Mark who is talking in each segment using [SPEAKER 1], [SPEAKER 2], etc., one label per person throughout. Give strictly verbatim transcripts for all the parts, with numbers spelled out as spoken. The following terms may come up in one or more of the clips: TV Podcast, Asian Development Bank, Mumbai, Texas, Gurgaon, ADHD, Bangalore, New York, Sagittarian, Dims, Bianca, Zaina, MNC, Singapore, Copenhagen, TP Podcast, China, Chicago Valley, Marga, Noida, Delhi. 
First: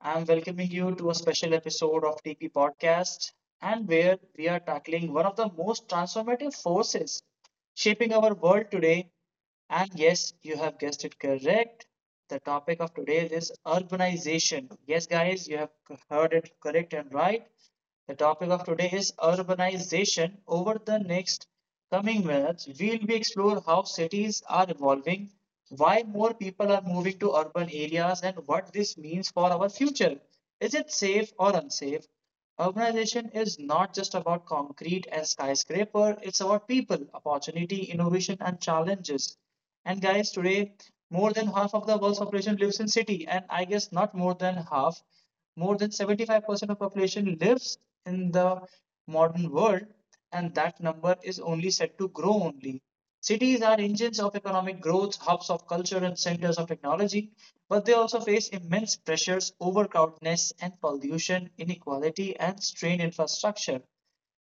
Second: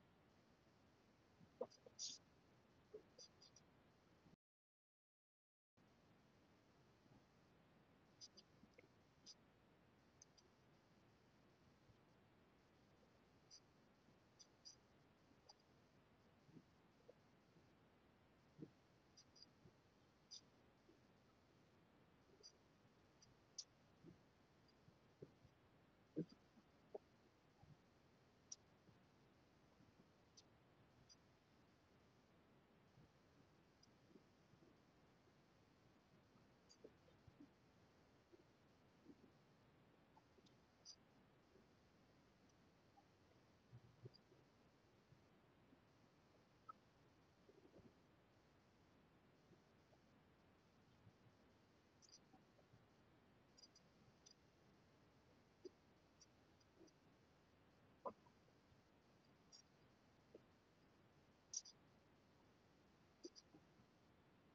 [SPEAKER 1] I'm welcoming you to a special episode of T P Podcast, and where we are tackling one of the most transformative forces shaping our world today. And yes, you have guessed it correct. The topic of today is urbanization. Yes, guys, you have heard it correct and right. The topic of today is urbanization. Over the next coming minutes, we'll be explore how cities are evolving, why more people are moving to urban areas, and what this means for our future. Is it safe or unsafe? Urbanization is not just about concrete and skyscraper, it's about people, opportunity, innovation, and challenges. And guys, today more than half of the world's population lives in city, and I guess not more than half, more than seventy-five percent of population lives in the modern world, and that number is only set to grow only. Cities are engines of economic growth, hubs of culture, and centers of technology, but they also face immense pressures, overcrowdedness, and pollution, inequality, and strained infrastructure.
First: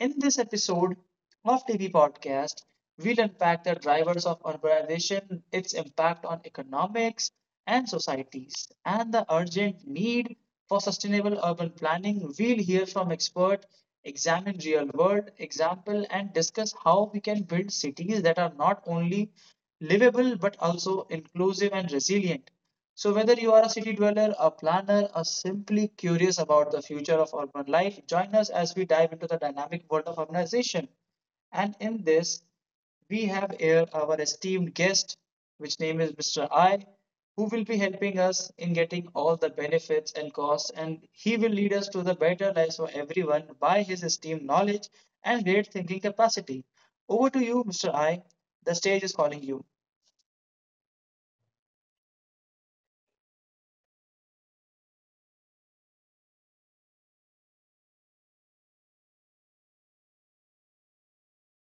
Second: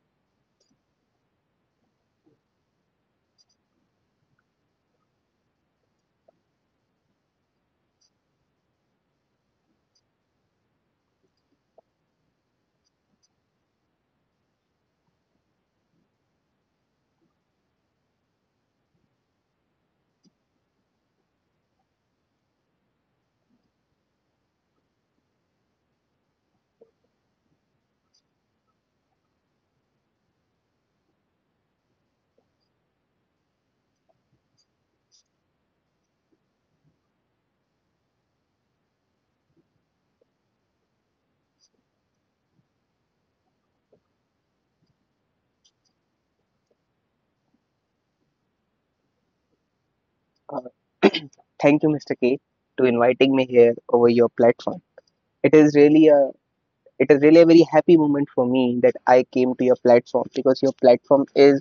[SPEAKER 1] In this episode of T V Podcast, we'll unpack the drivers of urbanization, its impact on economics and societies, and the urgent need for sustainable urban planning. We'll hear from experts, examine real world example, and discuss how we can build cities that are not only livable but also inclusive and resilient. So, whether you are a city dweller, a planner, or simply curious about the future of urban life, join us as we dive into the dynamic world of urbanization. And in this, we have here our esteemed guest, which name is Mister I, who will be helping us in getting all the benefits and costs, and he will lead us to the better lives for everyone by his esteemed knowledge and great thinking capacity. Over to you, Mister I. The stage is calling you.
[SPEAKER 2] Uh, Thank you, Mister K, to inviting me here over your platform. It is really a it is really a very happy moment for me that I came to your platform because your platform is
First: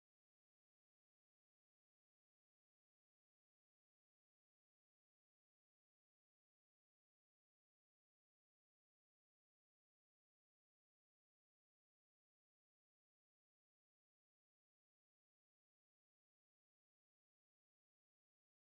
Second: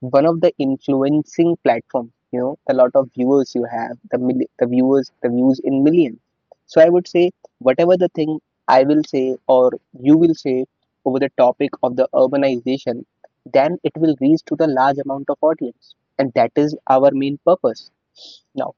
[SPEAKER 2] one of the influencing platform. You know, a lot of viewers you have, the mil- the viewers, the views in millions. So I would say whatever the thing I will say or you will say over the topic of the urbanization, then it will reach to the large amount of audience, and that is our main purpose. Now,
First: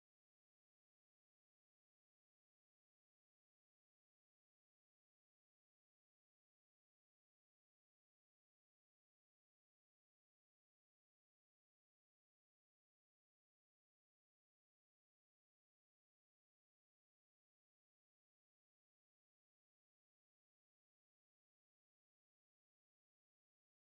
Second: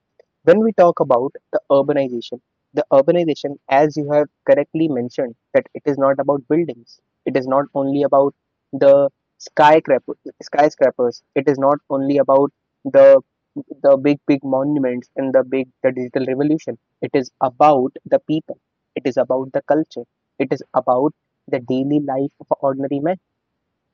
[SPEAKER 2] when we talk about the urbanization, the urbanization, as you have correctly mentioned, that it is not about buildings. It is not only about the skyscraper, skyscrapers. It is not only about the the big big monuments and the big the digital revolution. It is about the people. It is about the culture. It is about the daily life of an ordinary men.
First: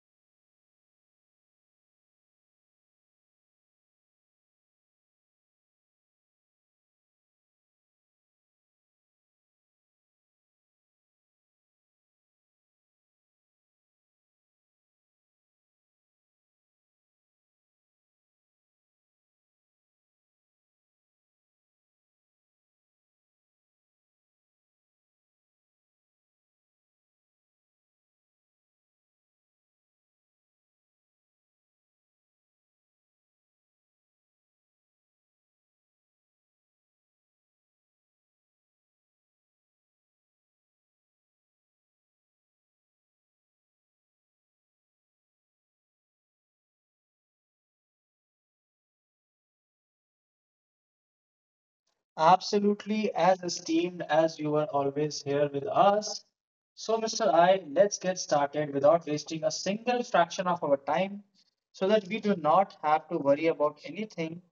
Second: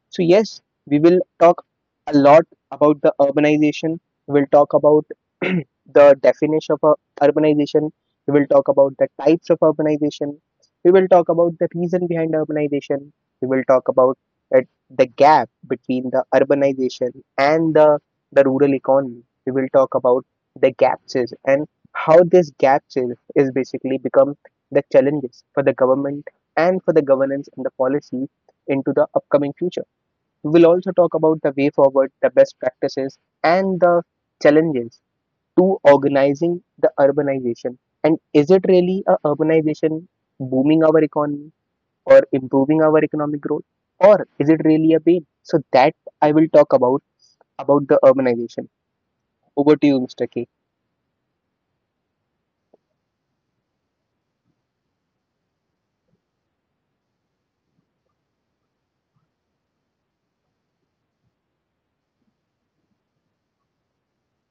[SPEAKER 2] So, yes, we will talk a lot about the urbanization. We'll talk about the definition of ur- urbanization. We will talk about the types of urbanization. We will talk about the reason behind urbanization. We will talk about it, the gap between the urbanization and the, the rural economy. We will talk about the gaps is and how this gaps is, is basically become the challenges for the government and for the governance and the policy into the upcoming future. We will also talk about the way forward, the best practices, and the challenges to organizing the urbanization. And is it really a urbanization booming our economy or improving our economic growth, or is it really a pain? So that I will talk about about the urbanization. Over to you, Mister K.
[SPEAKER 1] Absolutely as esteemed as you are, always here with us. So, Mister I, let's get started without wasting a single fraction of our time so that we do not have to worry about anything.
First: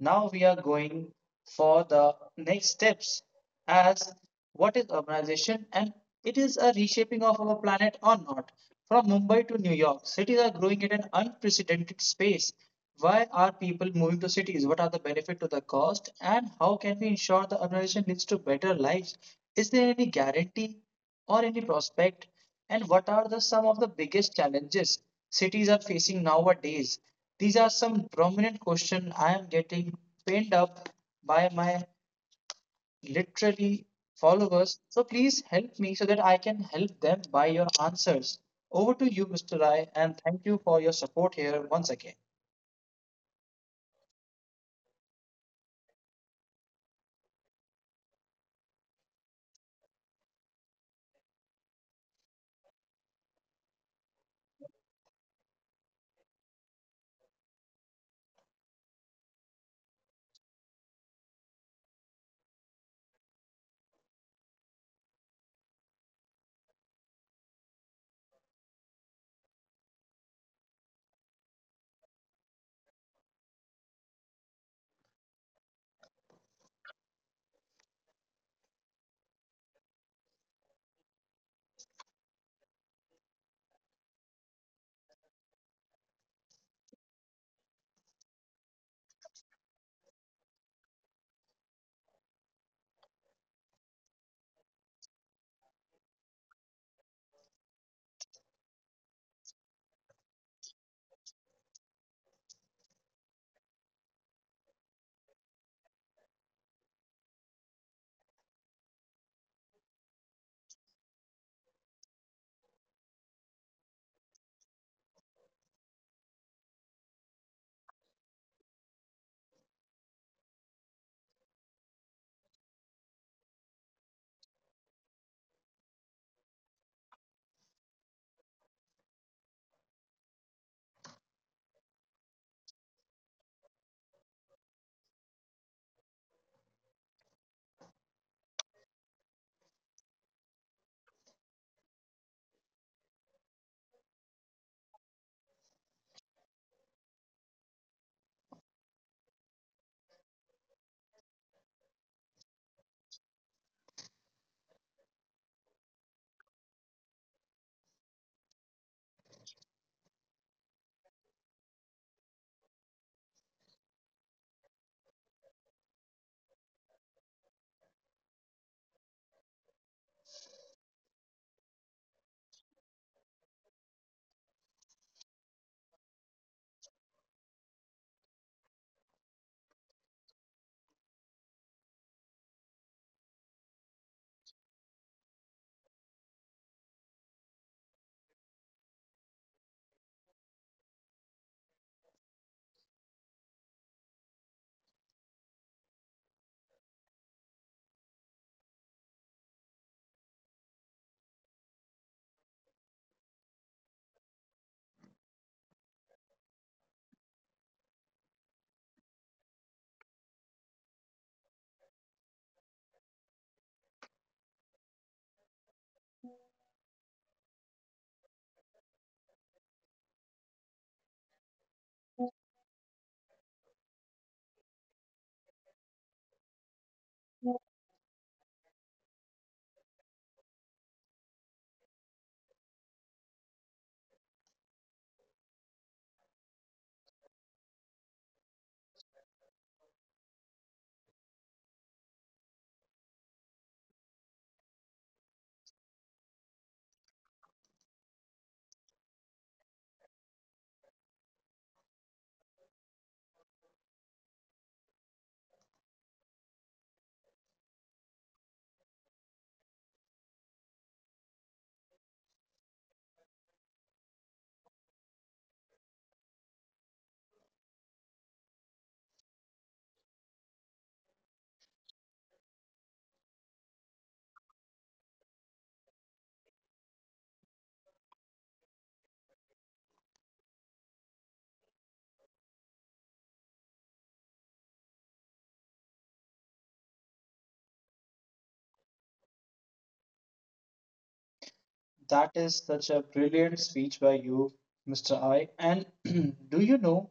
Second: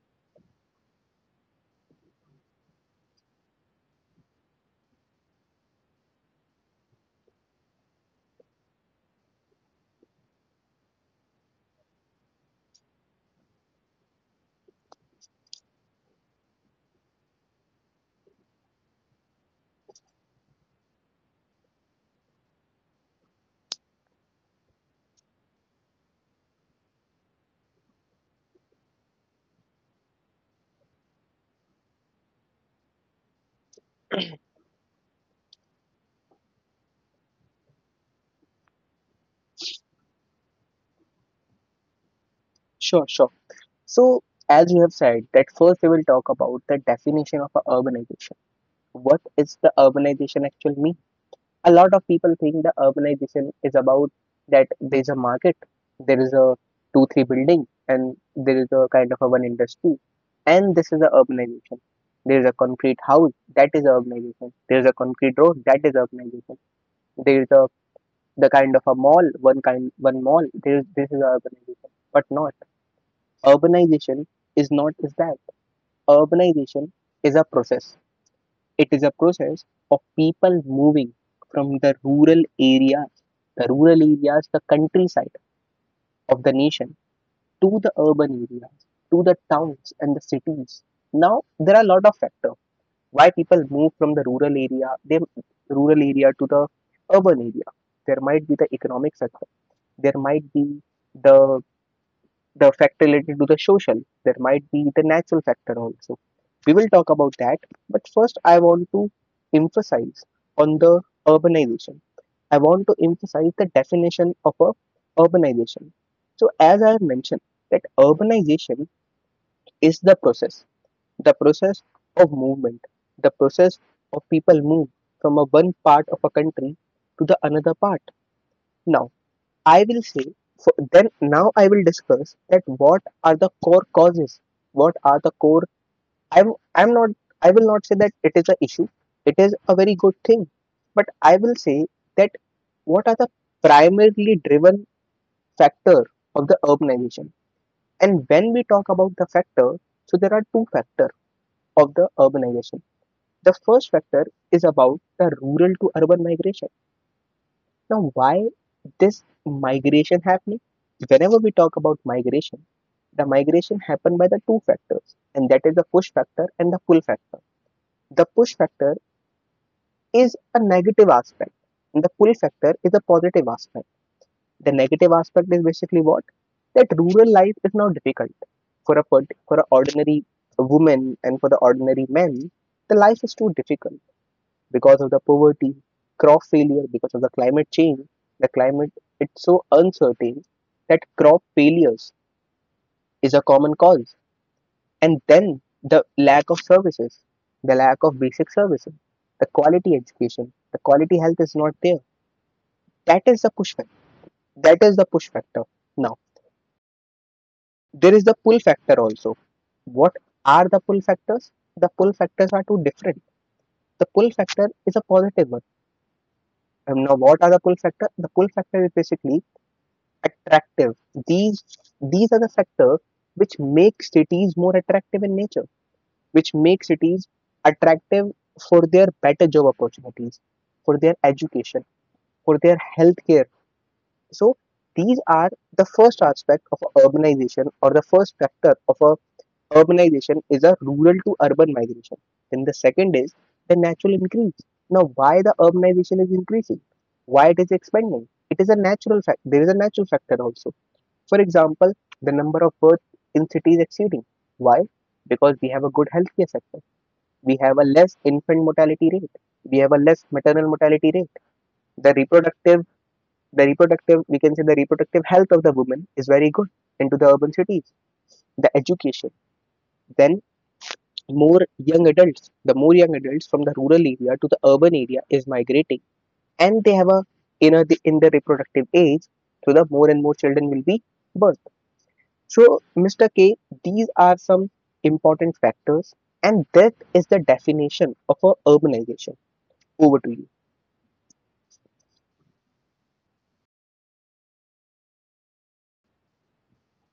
[SPEAKER 1] Now we are going for the next steps as what is urbanization and it is a reshaping of our planet or not. From Mumbai to New York, cities are growing at an unprecedented pace. Why are people moving to cities? What are the benefit to the cost? And how can we ensure the urbanization leads to better lives? Is there any guarantee or any prospect? And what are the some of the biggest challenges cities are facing nowadays? These are some prominent questions I am getting pinned up by my literally followers. So please help me so that I can help them by your answers. Over to you, Mister Rai, and thank you for your support here once again.
[SPEAKER 2] Sure, sure. So as you have said, that first we will talk about the definition of a urbanization. What is the urbanization actually mean? A lot of people think the urbanization is about that there's a market, there is a two three building, and there is a kind of a one industry, and this is the urbanization. There is a concrete house that is urbanization. There is a concrete road that is urbanization. There is a the kind of a mall, one kind, one mall. There is this is urbanization, but not urbanization is not is that urbanization is a process it is a process of people moving from the rural areas, the rural areas, the countryside of the nation to the urban areas, to the towns and the cities. Now there are a lot of factors why people move from the rural area, they rural area to the urban area. There might be the economic sector, there might be the the factor related to the social. There might be the natural factor also. We will talk about that, but first I want to emphasize on the urbanization. I want to emphasize the definition of a urbanization. So as I have mentioned that urbanization is the process, the process of movement, the process of people move from a one part of a country to the another part. Now I will say, so then now I will discuss that what are the core causes, what are the core. I'm I'm not. I will not say that it is a issue. It is a very good thing, but I will say that what are the primarily driven factor of the urbanization. And when we talk about the factor, so there are two factor of the urbanization. The first factor is about the rural to urban migration. Now, why this migration happening? Whenever we talk about migration, the migration happened by the two factors, and that is the push factor and the pull factor. The push factor is a negative aspect, and the pull factor is a positive aspect. The negative aspect is basically what? That rural life is now difficult for a for an ordinary woman and for the ordinary men. The life is too difficult because of the poverty, crop failure because of the climate change. The climate it's so uncertain that crop failures is a common cause. And then the lack of services, the lack of basic services, the quality education, the quality health is not there. That is the push factor. That is the push factor. Now there is the pull factor also. What are the pull factors? The pull factors are two different. The pull factor is a positive one. And now what are the pull factor? The pull factor is basically attractive. These these are the factors which make cities more attractive in nature, which make cities attractive for their better job opportunities, for their education, for their healthcare. So these are the first aspect of urbanization or the first factor of a urbanization is a rural to urban migration. Then the second is the natural increase. Now why the urbanization is increasing? Why it is expanding? It is a natural fact. There is a natural factor also, for example, the number of births in cities exceeding. Why? Because we have a good healthcare sector. We have a less infant mortality rate. We have a less maternal mortality rate. The reproductive, the reproductive, we can say the reproductive health of the woman is very good into the urban cities. The education, then more young adults, the more young adults from the rural area to the urban area is migrating, and they have a in a, in the reproductive age, so the more and more children will be born. So, Mister K, these are some important factors, and that is the definition of a urbanization. Over to you.
[SPEAKER 1] That is such a brilliant speech by you, Mister I. And do you know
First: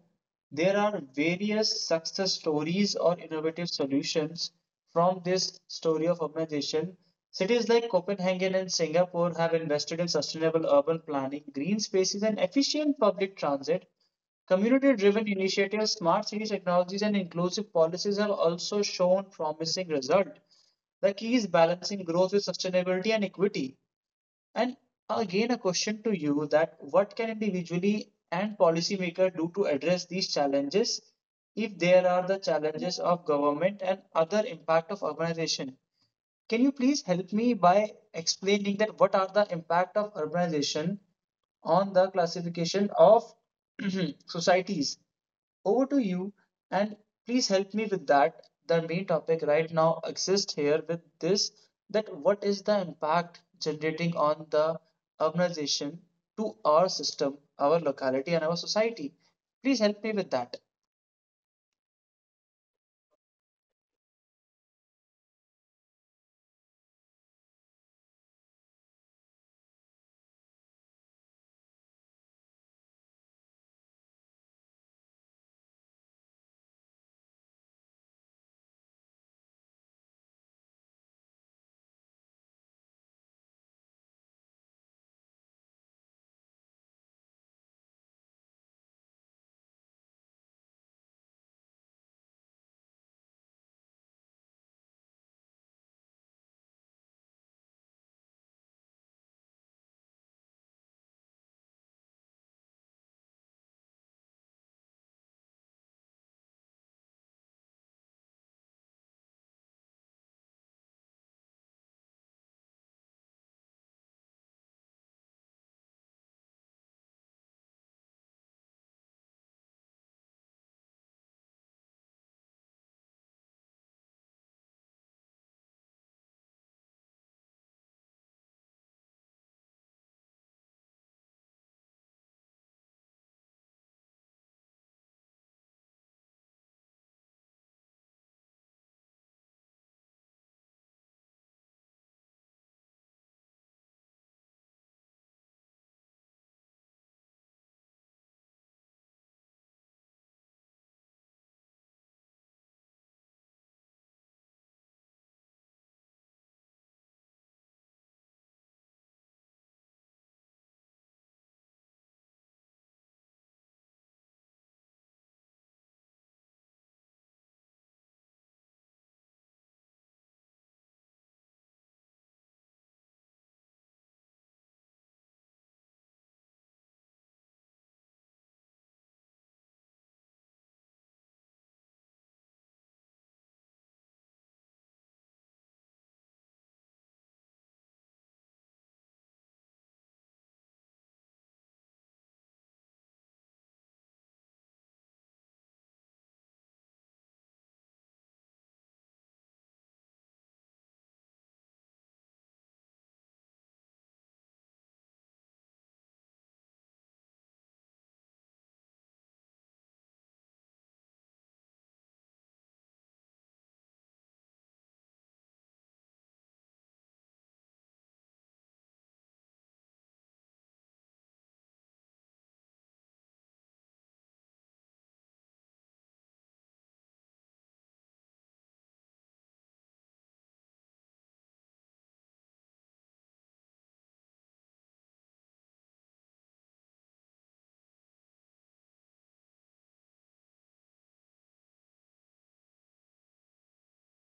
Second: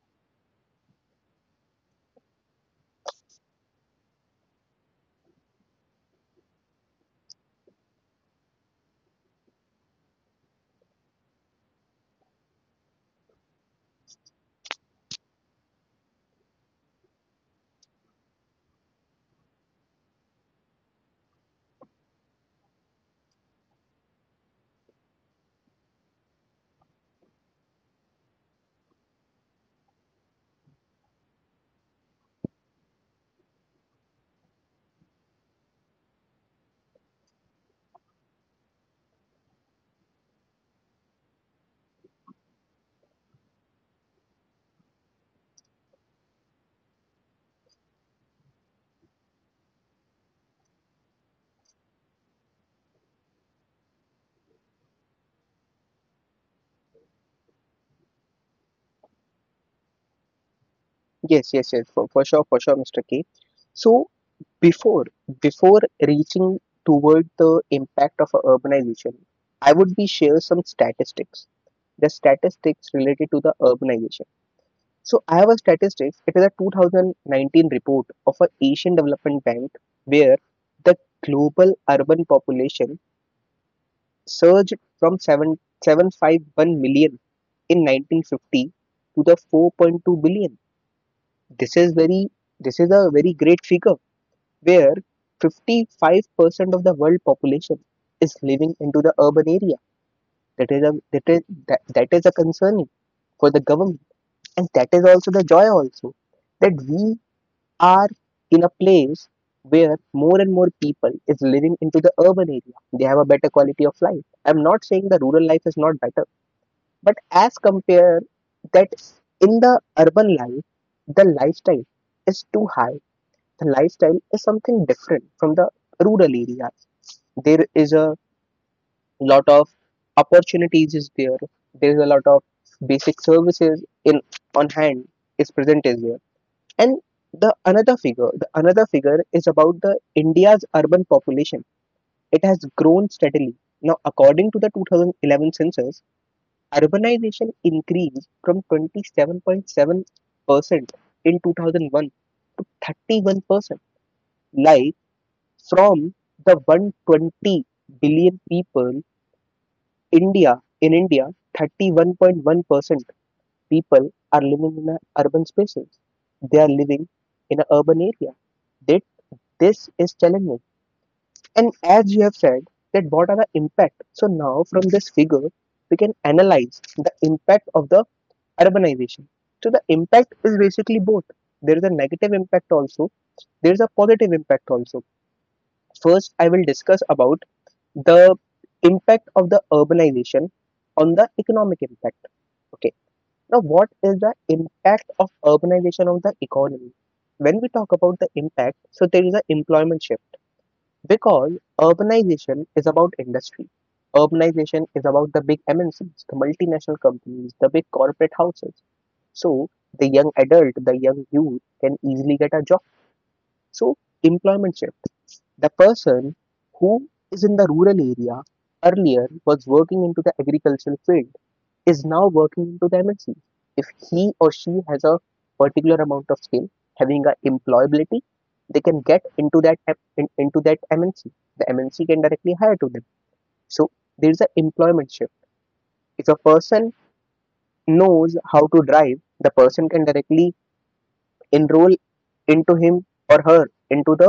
[SPEAKER 1] there are various success stories or innovative solutions from this story of urbanization? Cities like Copenhagen and Singapore have invested in sustainable urban planning, green spaces, and efficient public transit. Community driven initiatives, smart city technologies, and inclusive policies have also shown promising results. The key is balancing growth with sustainability and equity. And again, a question to you that what can individually and policymaker do to address these challenges if there are the challenges of government and other impact of urbanization? Can you please help me by explaining that what are the impact of urbanization on the classification of societies? Over to you, and please help me with that. The main topic right now exists here with this that what is the impact generating on the urbanization to our system, our locality, and our society? Please help me with that.
[SPEAKER 2] Yes, yes, yes, for, for sure, for sure, Mister K. So, before before reaching toward the impact of a urbanization, I would be share some statistics. The statistics related to the urbanization. So, I have a statistics. It is a two thousand nineteen report of a Asian Development Bank where the global urban population surged from seven seven five one million in nineteen fifty to the four point two billion. This is very this is a very great figure where fifty-five percent of the world population is living into the urban area. That is a that is that, that is a concern for the government, and that is also the joy also that we are in a place where more and more people is living into the urban area. They have a better quality of life. I'm not saying the rural life is not better. But as compare that in the urban life, the lifestyle is too high. The lifestyle is something different from the rural area. There is a lot of opportunities is there. There is a lot of basic services in on hand is present is there. And the another figure, the another figure is about the India's urban population. It has grown steadily. Now, according to the two thousand eleven census, urbanization increased from twenty-seven point seven percent in two thousand one thirty-one percent, like from the one hundred twenty billion people India in india thirty-one point one percent people are living in a urban spaces. They are living in an urban area. That this is challenging, and as you have said that what are the impact, so now from this figure we can analyze the impact of the urbanization. So the impact is basically both. There is a negative impact also. There is a positive impact also. First, I will discuss about the impact of the urbanization on the economic impact. Okay. Now, what is the impact of urbanization on the economy? When we talk about the impact, so there is an employment shift because urbanization is about industry. Urbanization is about the big M N Cs, the multinational companies, the big corporate houses. So the young adult, the young youth can easily get a job. So employment shift. The person who is in the rural area earlier was working into the agricultural field is now working into the M N C. If he or she has a particular amount of skill, having a employability, they can get into that in, into that M N C. The M N C can directly hire to them. So there is an employment shift. If a person knows how to drive, the person can directly enroll into him or her into the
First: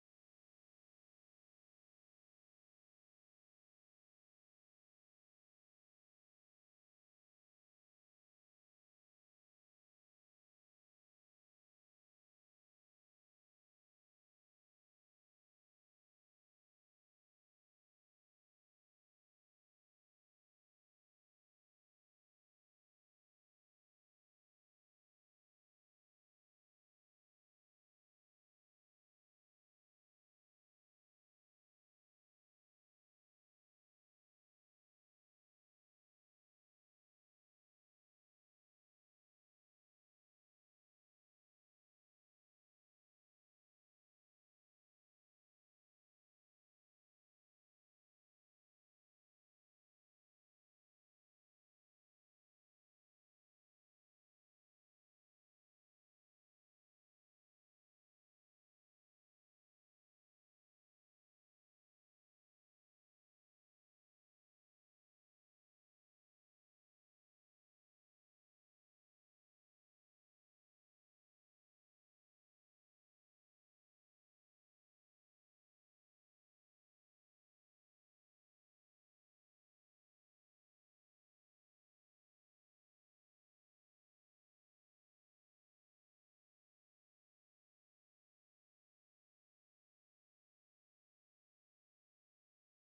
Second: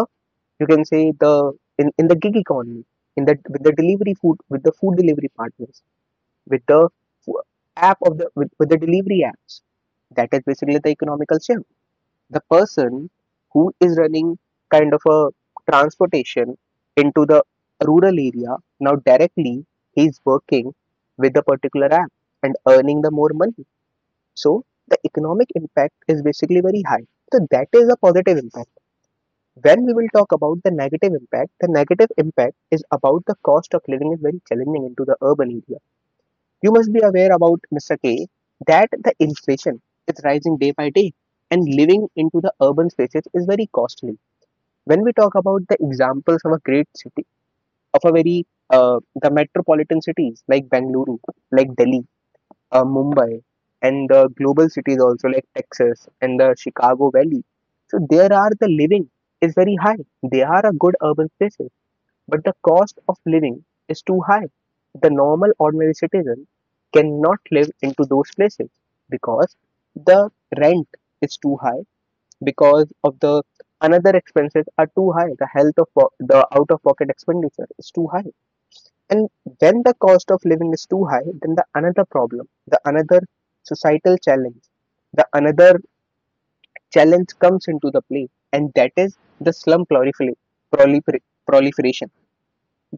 [SPEAKER 2] you can say the in, in the gig economy in the with the delivery food with the food delivery partners with the app of the with, with the delivery apps. That is basically the economical shift. The person who is running kind of a transportation into the rural area now directly he's working with the particular app and earning the more money. So the economic impact is basically very high. So that is a positive impact. When we will talk about the negative impact, the negative impact is about the cost of living is very challenging into the urban area. You must be aware about, Mister K, that the inflation is rising day by day and living into the urban spaces is very costly. When we talk about the examples of a great city, of a very, uh, the metropolitan cities like Bangalore, like Delhi, uh, Mumbai, and the global cities also like Texas and the Chicago Valley. So there are the living is very high. They are a good urban spaces. But the cost of living is too high. The normal ordinary citizen cannot live into those places because the rent is too high, because of the another expenses are too high, the health of po- the out of pocket expenditure is too high. And when the cost of living is too high, then the another problem, the another societal challenge, the another challenge comes into the play, and that is the slum prolifera- prolifer- proliferation,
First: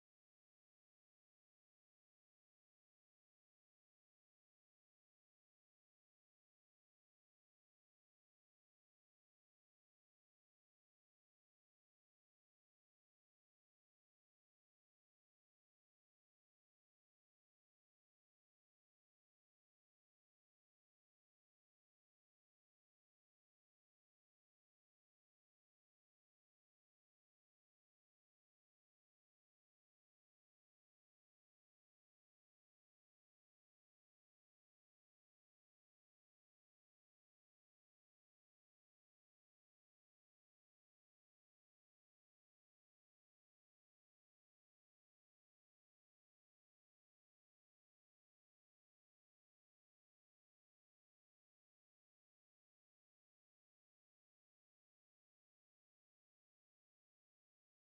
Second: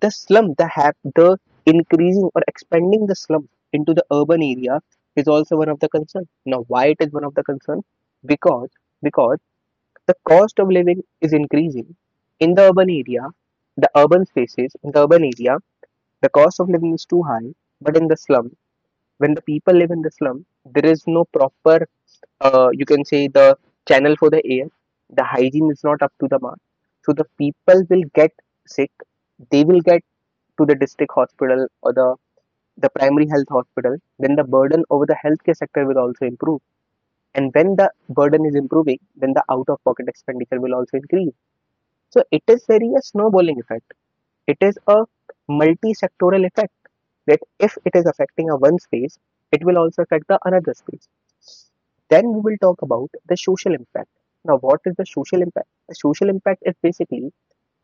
[SPEAKER 2] the slum, the hap, the increasing or expanding the slum into the urban area is also one of the concern. Now, why it is one of the concern? Because because the cost of living is increasing in the urban area, the urban spaces in the urban area, the cost of living is too high. But in the slum, when the people live in the slum, there is no proper, uh, you can say the channel for the air. The hygiene is not up to the mark. So the people will get sick. They will get to the district hospital or the, the primary health hospital, then the burden over the healthcare sector will also improve. And when the burden is improving, then the out of pocket expenditure will also increase. So it is very a snowballing effect. It is a multi sectoral effect that if it is affecting a one space, it will also affect the another space. Then we will talk about the social impact. Now, what is the social impact? The social impact is basically,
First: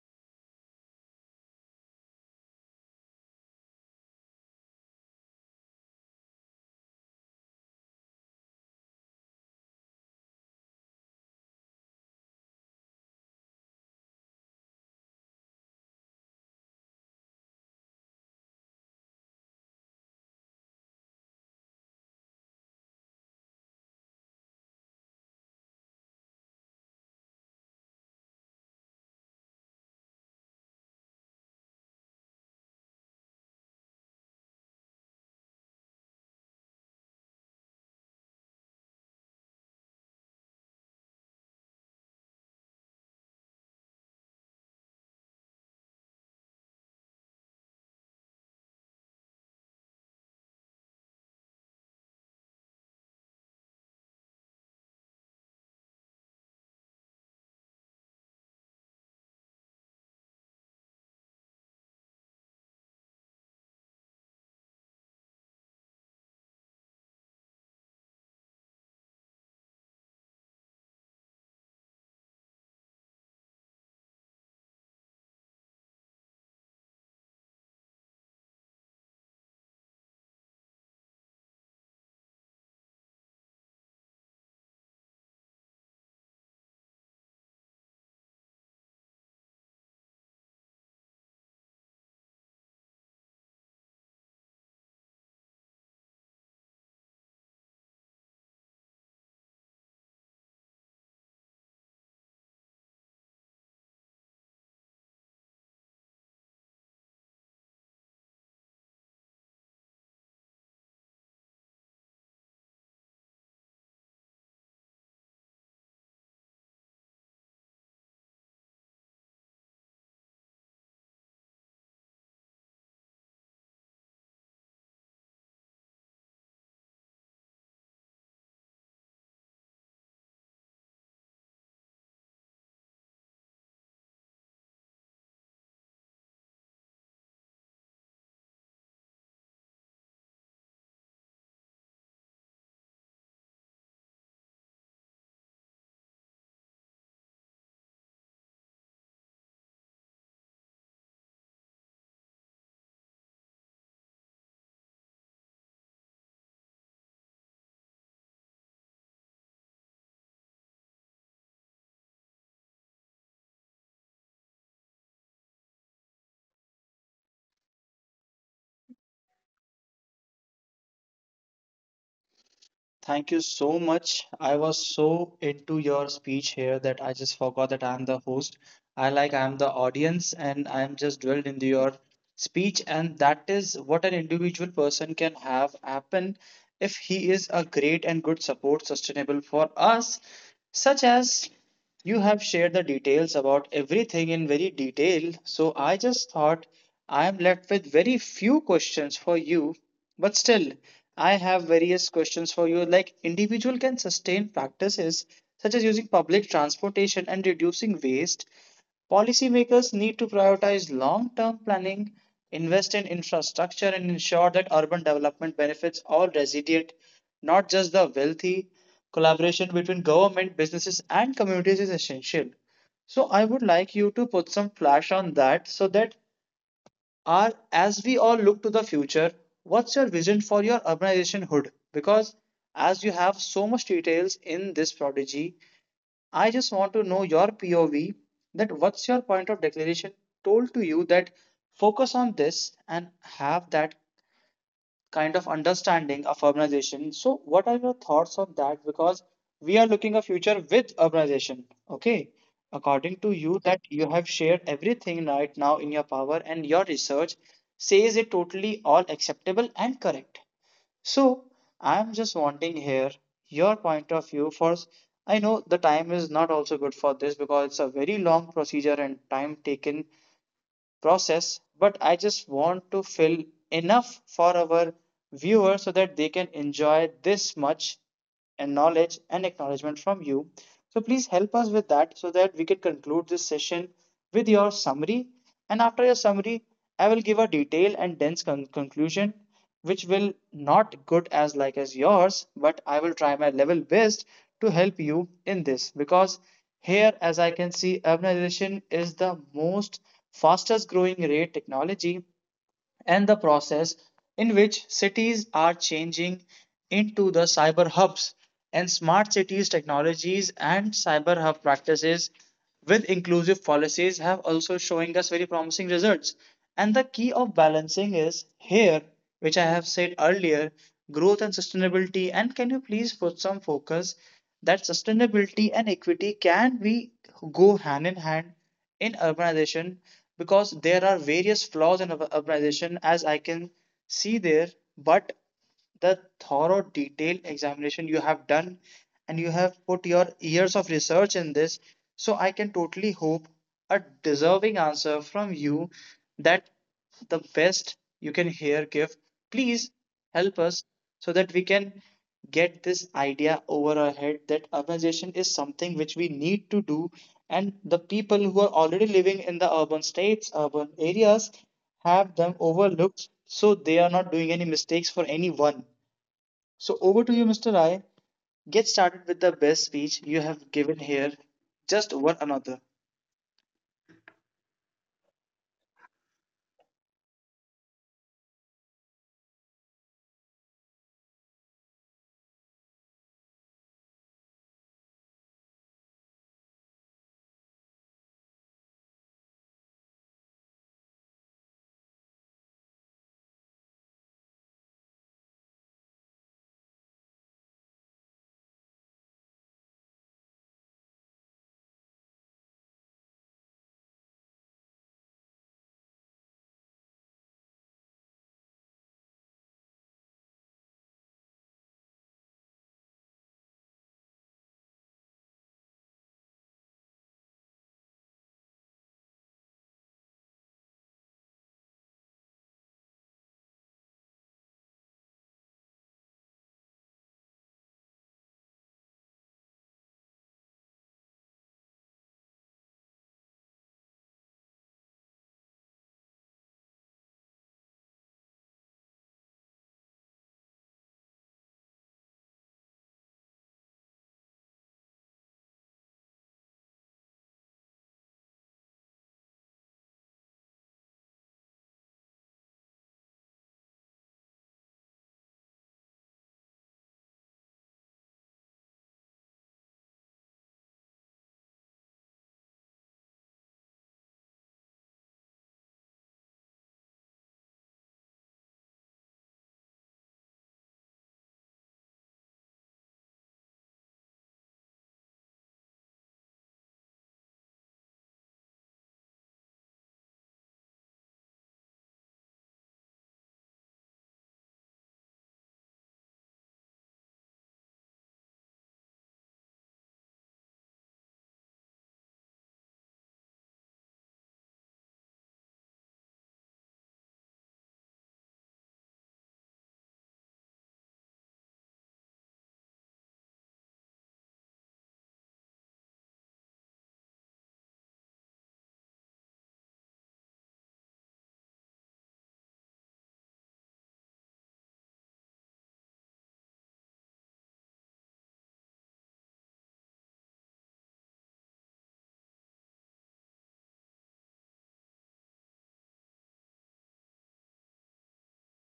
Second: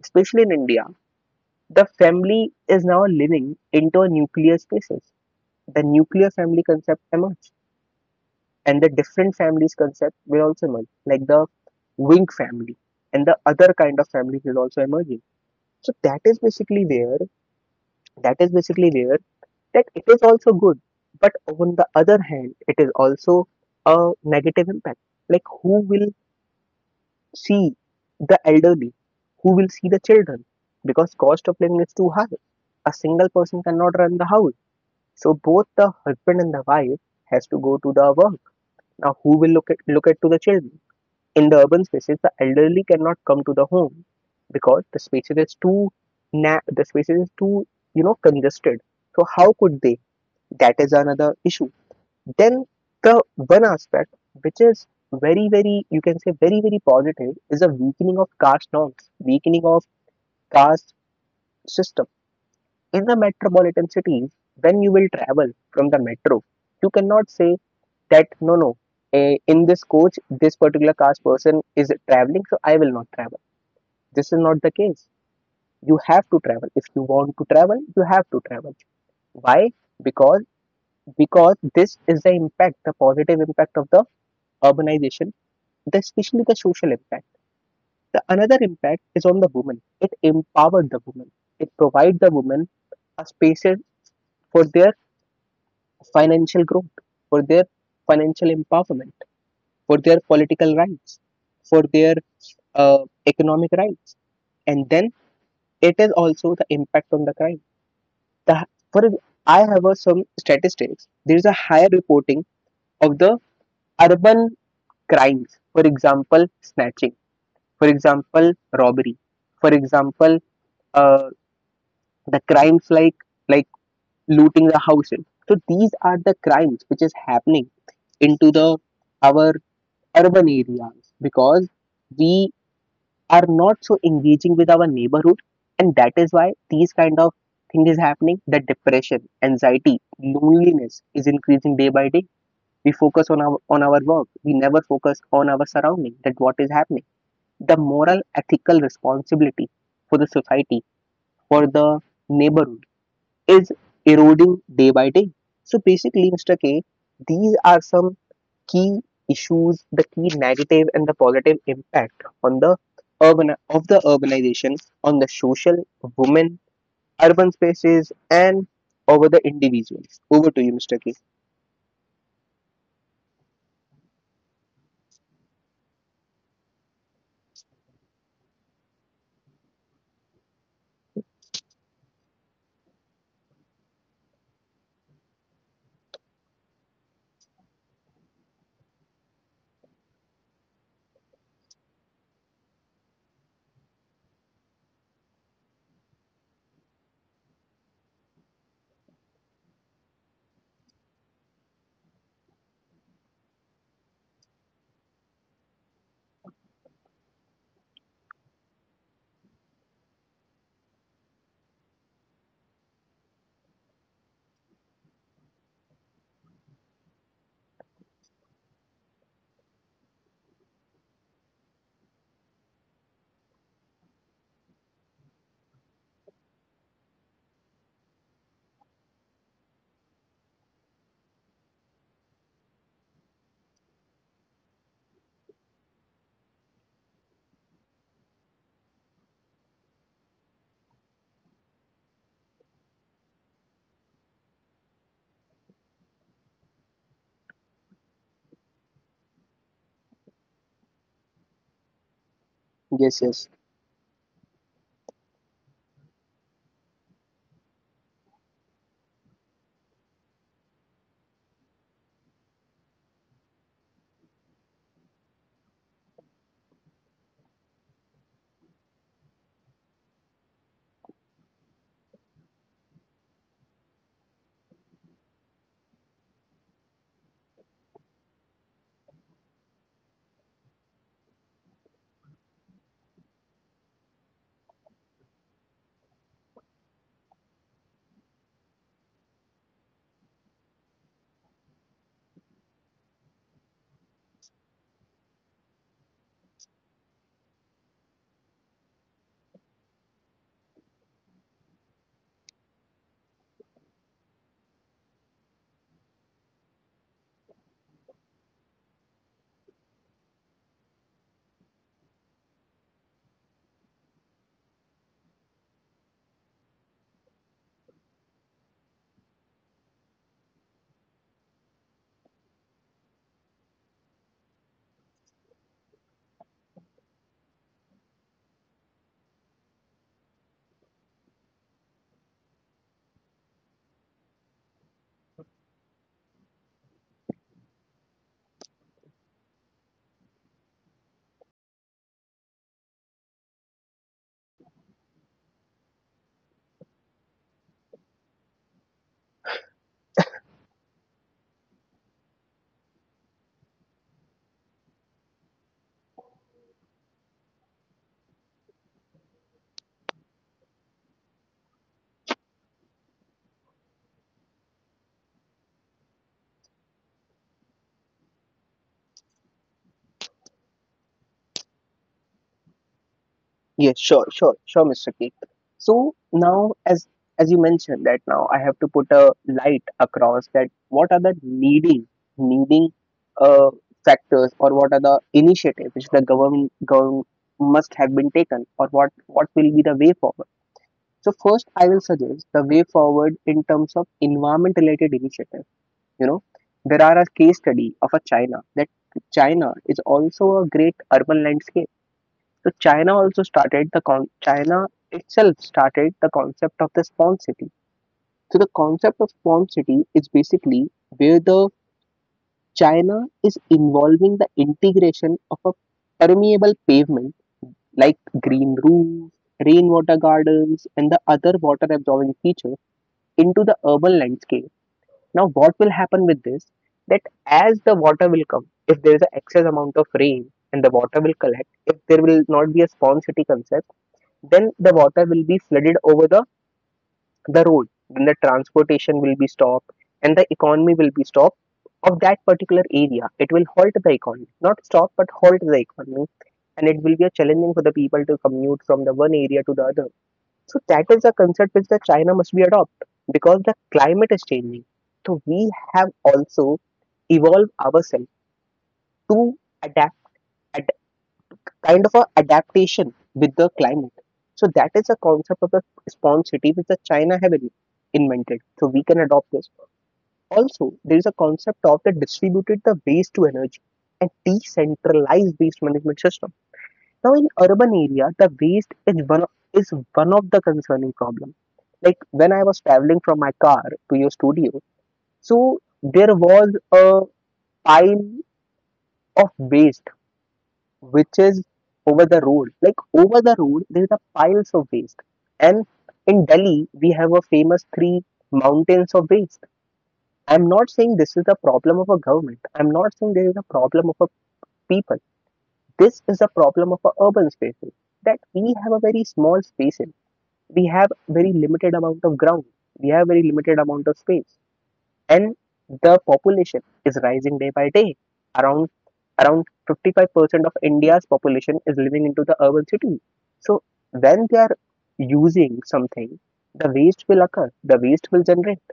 [SPEAKER 2] especially in India, the family is now living into a nuclear spaces, the nuclear family concept emerged and the different families concept will also emerge like the wing family and the other kind of families is also emerging. So that is basically where that is basically where that it is also good, but on the other hand it is also a negative impact. Like who will see the elderly, who will see the children, because cost of living is too high, a single person cannot run the house. So both the husband and the wife has to go to the work. Now, who will look at, look at to the children? In the urban spaces, the elderly cannot come to the home because the spaces is too na- the spaces is too, you know, congested. So how could they? That is another issue. Then the one aspect which is very very you can say very very positive is a weakening of caste norms, weakening of caste system in the metropolitan cities. When you will travel from the metro, you cannot say that no no eh, in this coach this particular caste person is traveling, so I will not travel. This is not the case. You have to travel. If you want to travel you have to travel. Why? Because because this is the impact, the positive impact of the urbanization, the, especially the social impact. The another impact is on the woman. It empowered the woman. It provides the woman a spaces for their financial growth, for their financial empowerment, for their political rights, for their uh, economic rights. And then it is also the impact on the crime. The for ex- I have uh, some statistics, there is a higher reporting of the urban crimes, for example snatching, for example robbery, for example, uh, the crimes like like looting the houses. So these are the crimes which is happening into the our urban areas because we are not so engaging with our neighborhood, and that is why these kind of thing is happening, that depression, anxiety, loneliness is increasing day by day. We focus on our on our work, we never focus on our surrounding, that what is happening. The moral ethical responsibility for the society, for the neighborhood is eroding day by day. So basically, Mr. K, these are some key issues, the key negative and the positive impact on the urban of the urbanization, on the social, women, urban spaces, and over the individuals. Over to you, Mister K.
[SPEAKER 1] Thank you so much. I was so into your speech here that I just forgot that I'm the host. I like I'm the audience and I'm just dwelled into your speech, and that is what an individual person can have happen if he is a great and good support sustainable for us, such as you have shared the details about everything in very detail. So I just thought I am left with very few questions for you, but still I have various questions for you, like individual can sustain practices such as using public transportation and reducing waste. Policymakers need to prioritize long term planning, invest in infrastructure, and ensure that urban development benefits all residents, not just the wealthy. Collaboration between government, businesses, and communities is essential. So, I would like you to put some flash on that so that our, as we all look to the future, what's your vision for your urbanization hood? Because as you have so much details in this prodigy, I just want to know your P O V, that what's your point of declaration told to you that focus on this and have that kind of understanding of urbanization. So what are your thoughts on that? Because we are looking a future with urbanization. Okay.
[SPEAKER 2] Yes,
[SPEAKER 1] According to
[SPEAKER 2] yes,
[SPEAKER 1] you that you have shared everything right now in your power and your research says it totally all acceptable and correct. So I'm just wanting here your point of view for, I know the time is not also good for this because it's a very long procedure and time taken process, but I just want to fill enough for our viewers so that they can enjoy this much and knowledge and acknowledgement from you. So please help us with that so that we can conclude this session with your summary. And after your summary, I will give a detailed and dense con- conclusion which will not good as like as yours, but I will try my level best to help you in this, because here as I can see urbanization is the most fastest growing rate technology and the process in which cities are changing into the cyber hubs and smart cities technologies and cyber hub practices with inclusive policies have also showing us very promising results, and the key of balancing is here which I have said earlier, growth and sustainability. And can you please put some focus that sustainability and equity can we go hand in hand in urbanization, because there are various flaws in ur- urbanization as I can see there, but the thorough detailed examination you have done and you have put your years of research in this. So I can totally hope a deserving answer from you, that the best you can here give, please help us so that we can get this idea over our head that urbanization is something which we need to do, and the people who are already living in the urban states urban areas have them overlooked so they are not doing any mistakes for anyone. So over to you, Mr. Rai, get started with the best speech you have given here, just one another.
[SPEAKER 2] yes. Sure, sure, sure, Mister K. So now, as as you mentioned that now I have to put a light across that what are the needing needing uh, factors, or what are the initiatives which the government government must have been taken, or what what will be the way forward? So first, I will suggest the way forward in terms of environment-related initiative. You know, there are a case study of a China, that China is also a great urban landscape. So China also started the con- China itself started the concept of the spawn city. So the concept of spawn city is basically where the China is involving the integration of a permeable pavement like green roofs, rainwater gardens, and the other water absorbing features into the urban landscape. Now, what will happen with this? That as the water will come, if there is an excess amount of rain and the water will collect, if there will not be a spawn city concept, then the water will be flooded over the, the road. Then the transportation will be stopped and the economy will be stopped of that particular area. It will halt the economy, not stop, but halt the economy. And it will be a challenging for the people to commute from the one area to the other. So that is a concept which the China must be adopt, because the climate is changing. So we have also evolved ourselves to adapt, ad, kind of a adaptation with the climate. So that is a concept of the spawn city which the China have in- invented. So we can adopt this. Also, there is a concept of the distributed the waste to energy and decentralized waste management system. Now, in urban area, the waste is one of, is one of the concerning problem. Like when I was traveling from my car to your studio, so there was a pile of waste which is over the road. Like over the road, there is a piles of waste. And in Delhi, we have a famous three mountains of waste. I'm not saying this is a problem of a government. I'm not saying there is a problem of a people. This is a problem of a urban spaces, that we have a very small space, we have very limited amount of ground, we have very limited amount of space, and the population is rising day by day. Around around fifty-five percent of India's population is living into the urban city. So when they are using something, the waste will occur, the waste will generate.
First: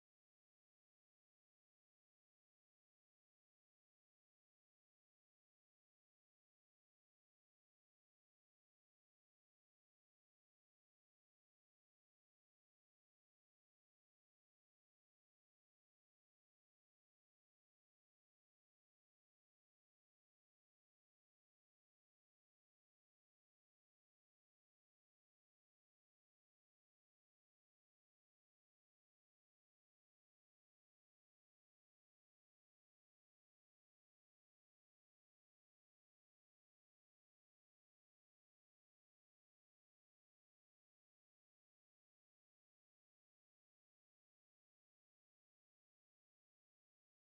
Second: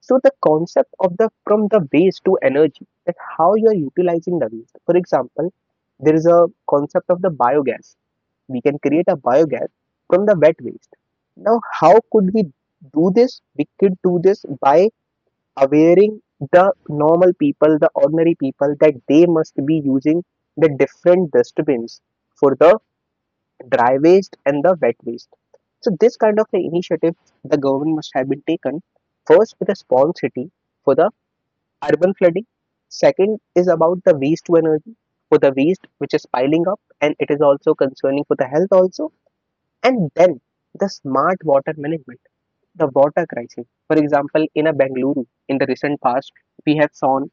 [SPEAKER 2] So the concept of the from the waste to energy, that how you are utilizing the waste. For example, there is a concept of the biogas. We can create a biogas from the wet waste. Now, how could we do this? We could do this by awareing the normal people, the ordinary people, that they must be using the different dustbins for the dry waste and the wet waste. So this kind of initiative the government must have been taken, first with a small city for the urban flooding. Second is about the waste to energy for the waste which is piling up, and it is also concerning for the health also. And then the smart water management, the water crisis. For example, in a Bengaluru in the recent past, we have seen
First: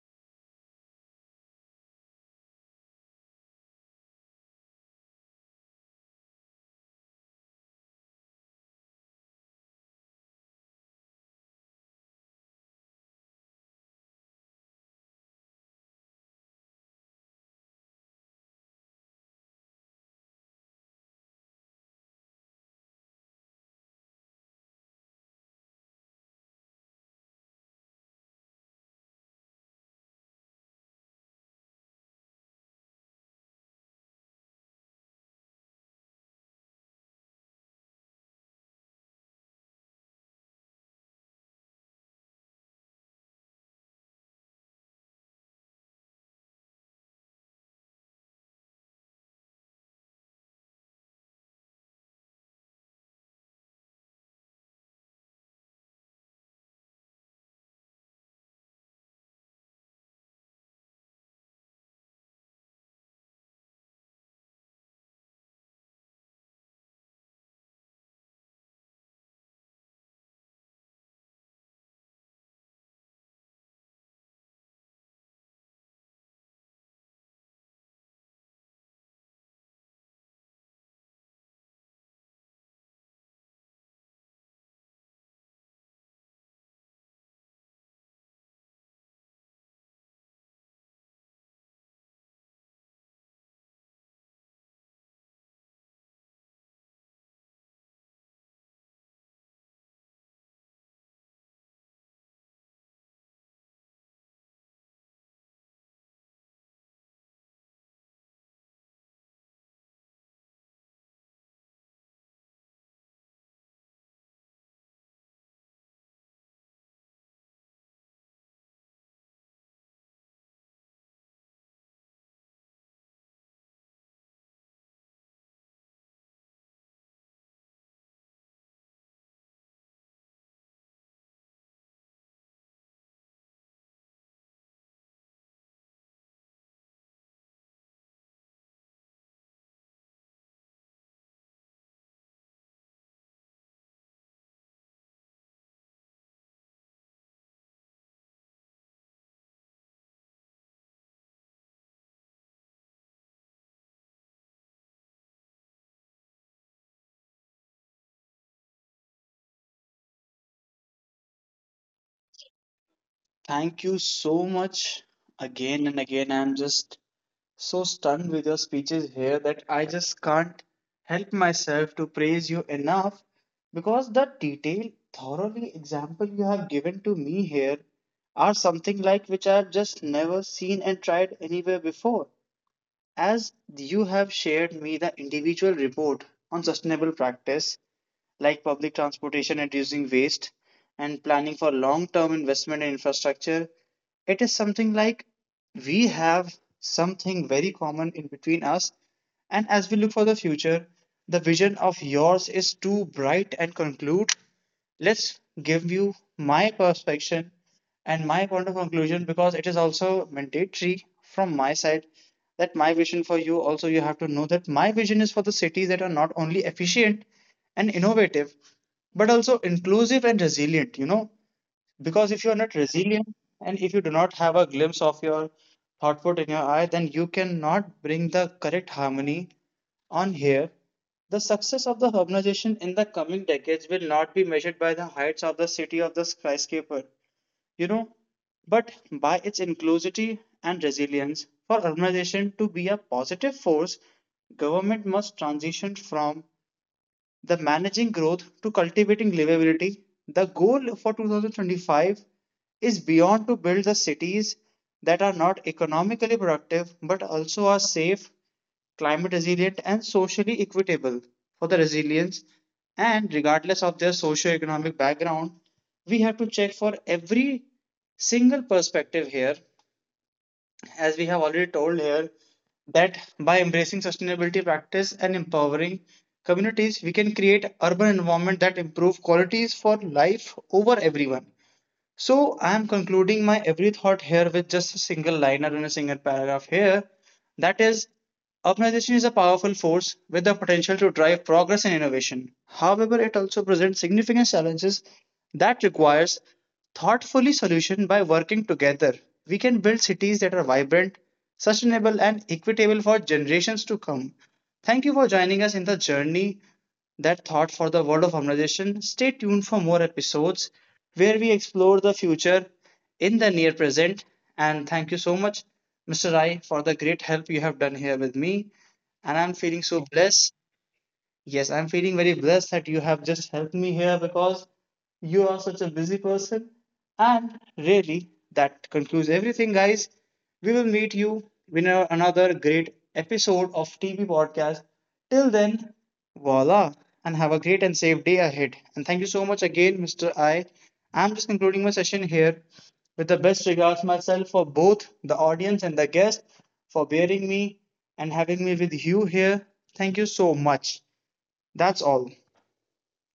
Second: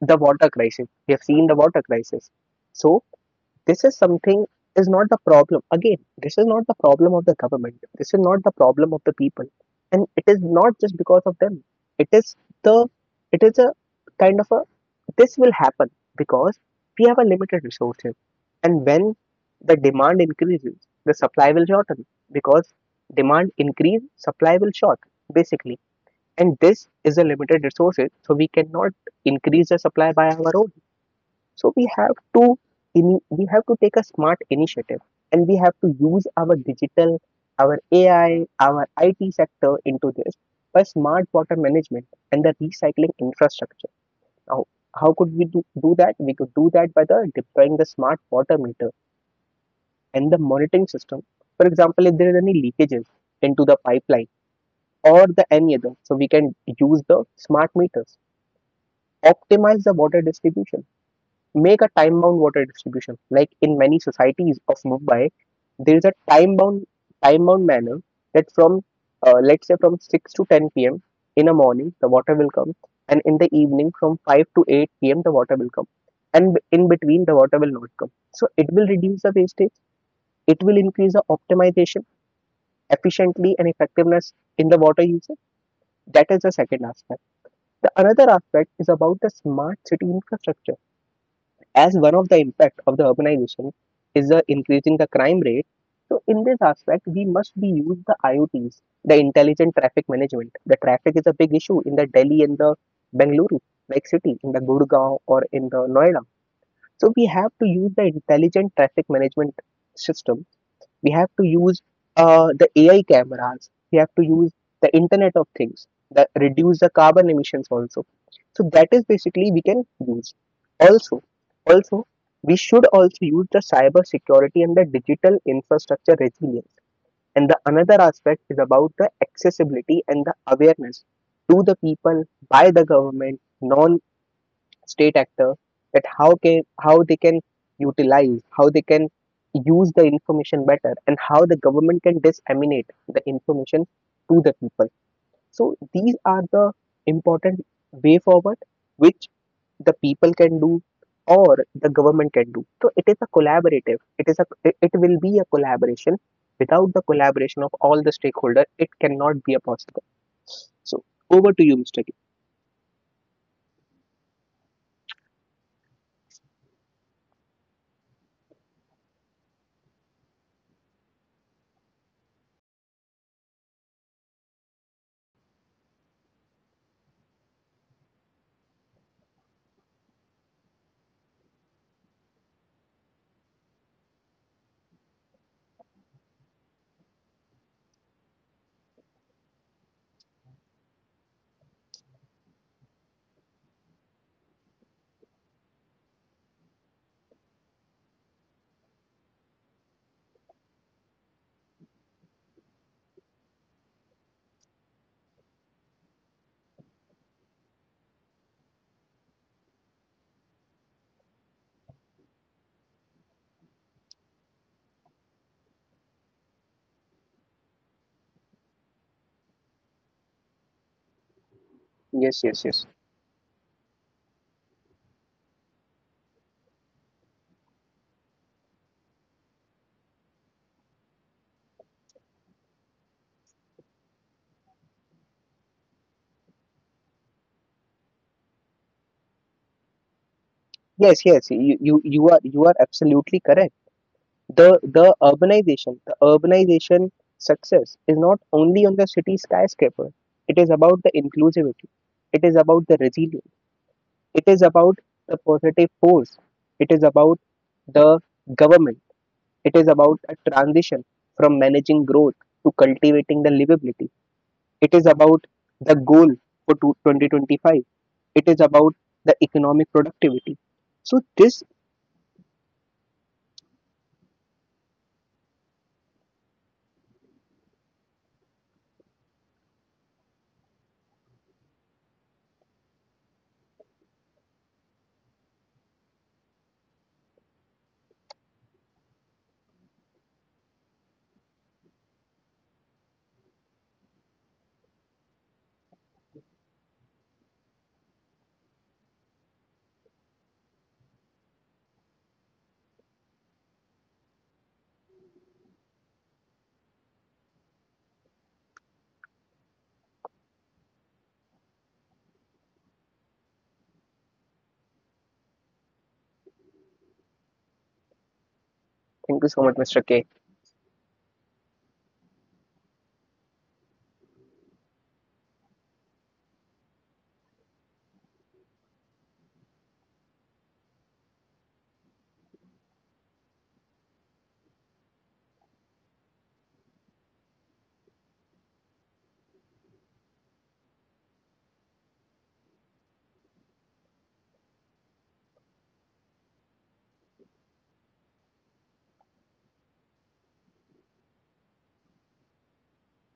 [SPEAKER 2] the water crisis. We have seen the water crisis. So this is something is not the problem. Again, this is not the problem of the government, this is not the problem of the people, and it is not just because of them. It is the, it is a kind of a, this will happen because we have a limited resources, and when the demand increases the supply will shorten, because demand increase supply will short basically. And this is a limited resources, so we cannot increase the supply by our own. So we have to ini we have to take a smart initiative, and we have to use our digital, our A I, our I T sector into this by smart water management and the recycling infrastructure. Now, how could we do, do that? We could do that by the deploying the smart water meter and the monitoring system. For example, if there is any leakages into the pipeline or the any other, so we can use the smart meters, optimize the water distribution. Make a time-bound water distribution. Like in many societies of Mumbai, there is a time-bound time-bound manner, that from uh, let's say from six to ten p m in the morning the water will come, and in the evening from five to eight p m the water will come, and b- in between the water will not come. So it will reduce the wastage. It will increase the optimization, efficiently, and effectiveness in the water usage. That is the second aspect. The another aspect is about the smart city infrastructure. As one of the impact of the urbanization is the increasing the crime rate, so in this aspect we must be use the I O Ts, the intelligent traffic management. The traffic is a big issue in the Delhi and the Bengaluru like city, in the Gurgaon or in the Noida. So we have to use the intelligent traffic management system, we have to use uh, the A I cameras, we have to use the internet of things, that reduce the carbon emissions also. So that is basically we can use. Also, also we should also use the cyber security and the digital infrastructure resilience. And the another aspect is about the accessibility and the awareness to the people by the government, non-state actor, that how can how they can utilize, how they can use the information better, and how the government can disseminate the information to the people. So these are the important way forward which the people can do or the government can do. So it is a collaborative, it is a, it it will be a collaboration. Without the collaboration of all the stakeholder it cannot be a possible. So over to you, Mr. K.
[SPEAKER 1] Thank you so much again and again. I'm just so stunned with your speeches here that I just can't help myself to praise you enough, because the detailed, thoroughly example you have given to me here are something like which I've just never seen and tried anywhere before. As you have shared me the individual report on sustainable practice like public transportation and reducing waste and planning for long-term investment in infrastructure, it is something like we have something very common in between us. And as we look for the future, the vision of yours is too bright and conclude. Let's give you my perspective and my point of conclusion, because it is also mandatory from my side, that my vision for you also, you have to know that my vision is for the cities that are not only efficient and innovative, but also inclusive and resilient, you know. Because
[SPEAKER 2] yes
[SPEAKER 1] if you are
[SPEAKER 2] yes
[SPEAKER 1] not
[SPEAKER 2] yes
[SPEAKER 1] resilient and if you do not have a glimpse of your thought in your eye, then you cannot bring the correct harmony on here. The success of the urbanization in the coming decades will not be measured by the heights of the city of the skyscraper, you know, but by its inclusivity and
[SPEAKER 2] yes
[SPEAKER 1] resilience.
[SPEAKER 2] yes You,
[SPEAKER 1] For
[SPEAKER 2] you you are
[SPEAKER 1] urbanization
[SPEAKER 2] you
[SPEAKER 1] to
[SPEAKER 2] are
[SPEAKER 1] be a
[SPEAKER 2] absolutely
[SPEAKER 1] positive
[SPEAKER 2] correct.
[SPEAKER 1] force,
[SPEAKER 2] The the
[SPEAKER 1] government must
[SPEAKER 2] urbanization,
[SPEAKER 1] transition
[SPEAKER 2] the
[SPEAKER 1] from
[SPEAKER 2] urbanization
[SPEAKER 1] the
[SPEAKER 2] success
[SPEAKER 1] managing
[SPEAKER 2] is not
[SPEAKER 1] growth to
[SPEAKER 2] only on the
[SPEAKER 1] cultivating
[SPEAKER 2] city
[SPEAKER 1] livability.
[SPEAKER 2] skyscraper.
[SPEAKER 1] The
[SPEAKER 2] It is
[SPEAKER 1] goal
[SPEAKER 2] about the
[SPEAKER 1] for
[SPEAKER 2] inclusivity,
[SPEAKER 1] two thousand twenty-five
[SPEAKER 2] it is about the
[SPEAKER 1] is beyond
[SPEAKER 2] resilience,
[SPEAKER 1] to build the
[SPEAKER 2] it
[SPEAKER 1] cities
[SPEAKER 2] is about
[SPEAKER 1] that are
[SPEAKER 2] the
[SPEAKER 1] not
[SPEAKER 2] positive force,
[SPEAKER 1] economically
[SPEAKER 2] it
[SPEAKER 1] productive
[SPEAKER 2] is
[SPEAKER 1] but
[SPEAKER 2] about
[SPEAKER 1] also are
[SPEAKER 2] the
[SPEAKER 1] safe,
[SPEAKER 2] government.
[SPEAKER 1] climate
[SPEAKER 2] It
[SPEAKER 1] resilient,
[SPEAKER 2] is
[SPEAKER 1] and
[SPEAKER 2] about a
[SPEAKER 1] socially
[SPEAKER 2] transition
[SPEAKER 1] equitable
[SPEAKER 2] from
[SPEAKER 1] for the
[SPEAKER 2] managing growth
[SPEAKER 1] resilience.
[SPEAKER 2] to
[SPEAKER 1] And
[SPEAKER 2] cultivating the
[SPEAKER 1] regardless of
[SPEAKER 2] livability.
[SPEAKER 1] their
[SPEAKER 2] It
[SPEAKER 1] socio-economic
[SPEAKER 2] is about
[SPEAKER 1] background,
[SPEAKER 2] the
[SPEAKER 1] we
[SPEAKER 2] goal
[SPEAKER 1] have to
[SPEAKER 2] for
[SPEAKER 1] check
[SPEAKER 2] two-
[SPEAKER 1] for every
[SPEAKER 2] twenty twenty-five. It is
[SPEAKER 1] single
[SPEAKER 2] about
[SPEAKER 1] perspective
[SPEAKER 2] the
[SPEAKER 1] here.
[SPEAKER 2] economic productivity.
[SPEAKER 1] As
[SPEAKER 2] So,
[SPEAKER 1] we have
[SPEAKER 2] this,
[SPEAKER 1] already told here, that by embracing sustainability practice and empowering communities, we can create urban environment that improve qualities for life over everyone. So I'm concluding my every thought here with just a single liner and a single paragraph here. That is, urbanization is a powerful force with the potential to drive progress and innovation. However, it also presents significant challenges that requires thoughtfully solution. By working together, we can build cities that are vibrant, sustainable, and equitable for generations to come. Thank you for joining us in the journey that thought for the world of harmonization. Stay tuned for more episodes where we explore the future in the near present. And thank you so much, Mister Rai, for the great help you have done here with me.
[SPEAKER 2] thank
[SPEAKER 1] And
[SPEAKER 2] you
[SPEAKER 1] I'm
[SPEAKER 2] so much,
[SPEAKER 1] feeling
[SPEAKER 2] Mister
[SPEAKER 1] so
[SPEAKER 2] K.
[SPEAKER 1] blessed. Yes, I'm feeling very blessed that you have just helped me here, because you are such a busy person. And really, that concludes everything, guys. We will meet you in a- another great episode of T V Podcast. Till then, voila, and have a great and safe day ahead. And thank you so much again, Mister I. I'm just concluding my session here with the best regards myself for both the audience and the guest for bearing me and having me with you here. Thank you so much. That's all.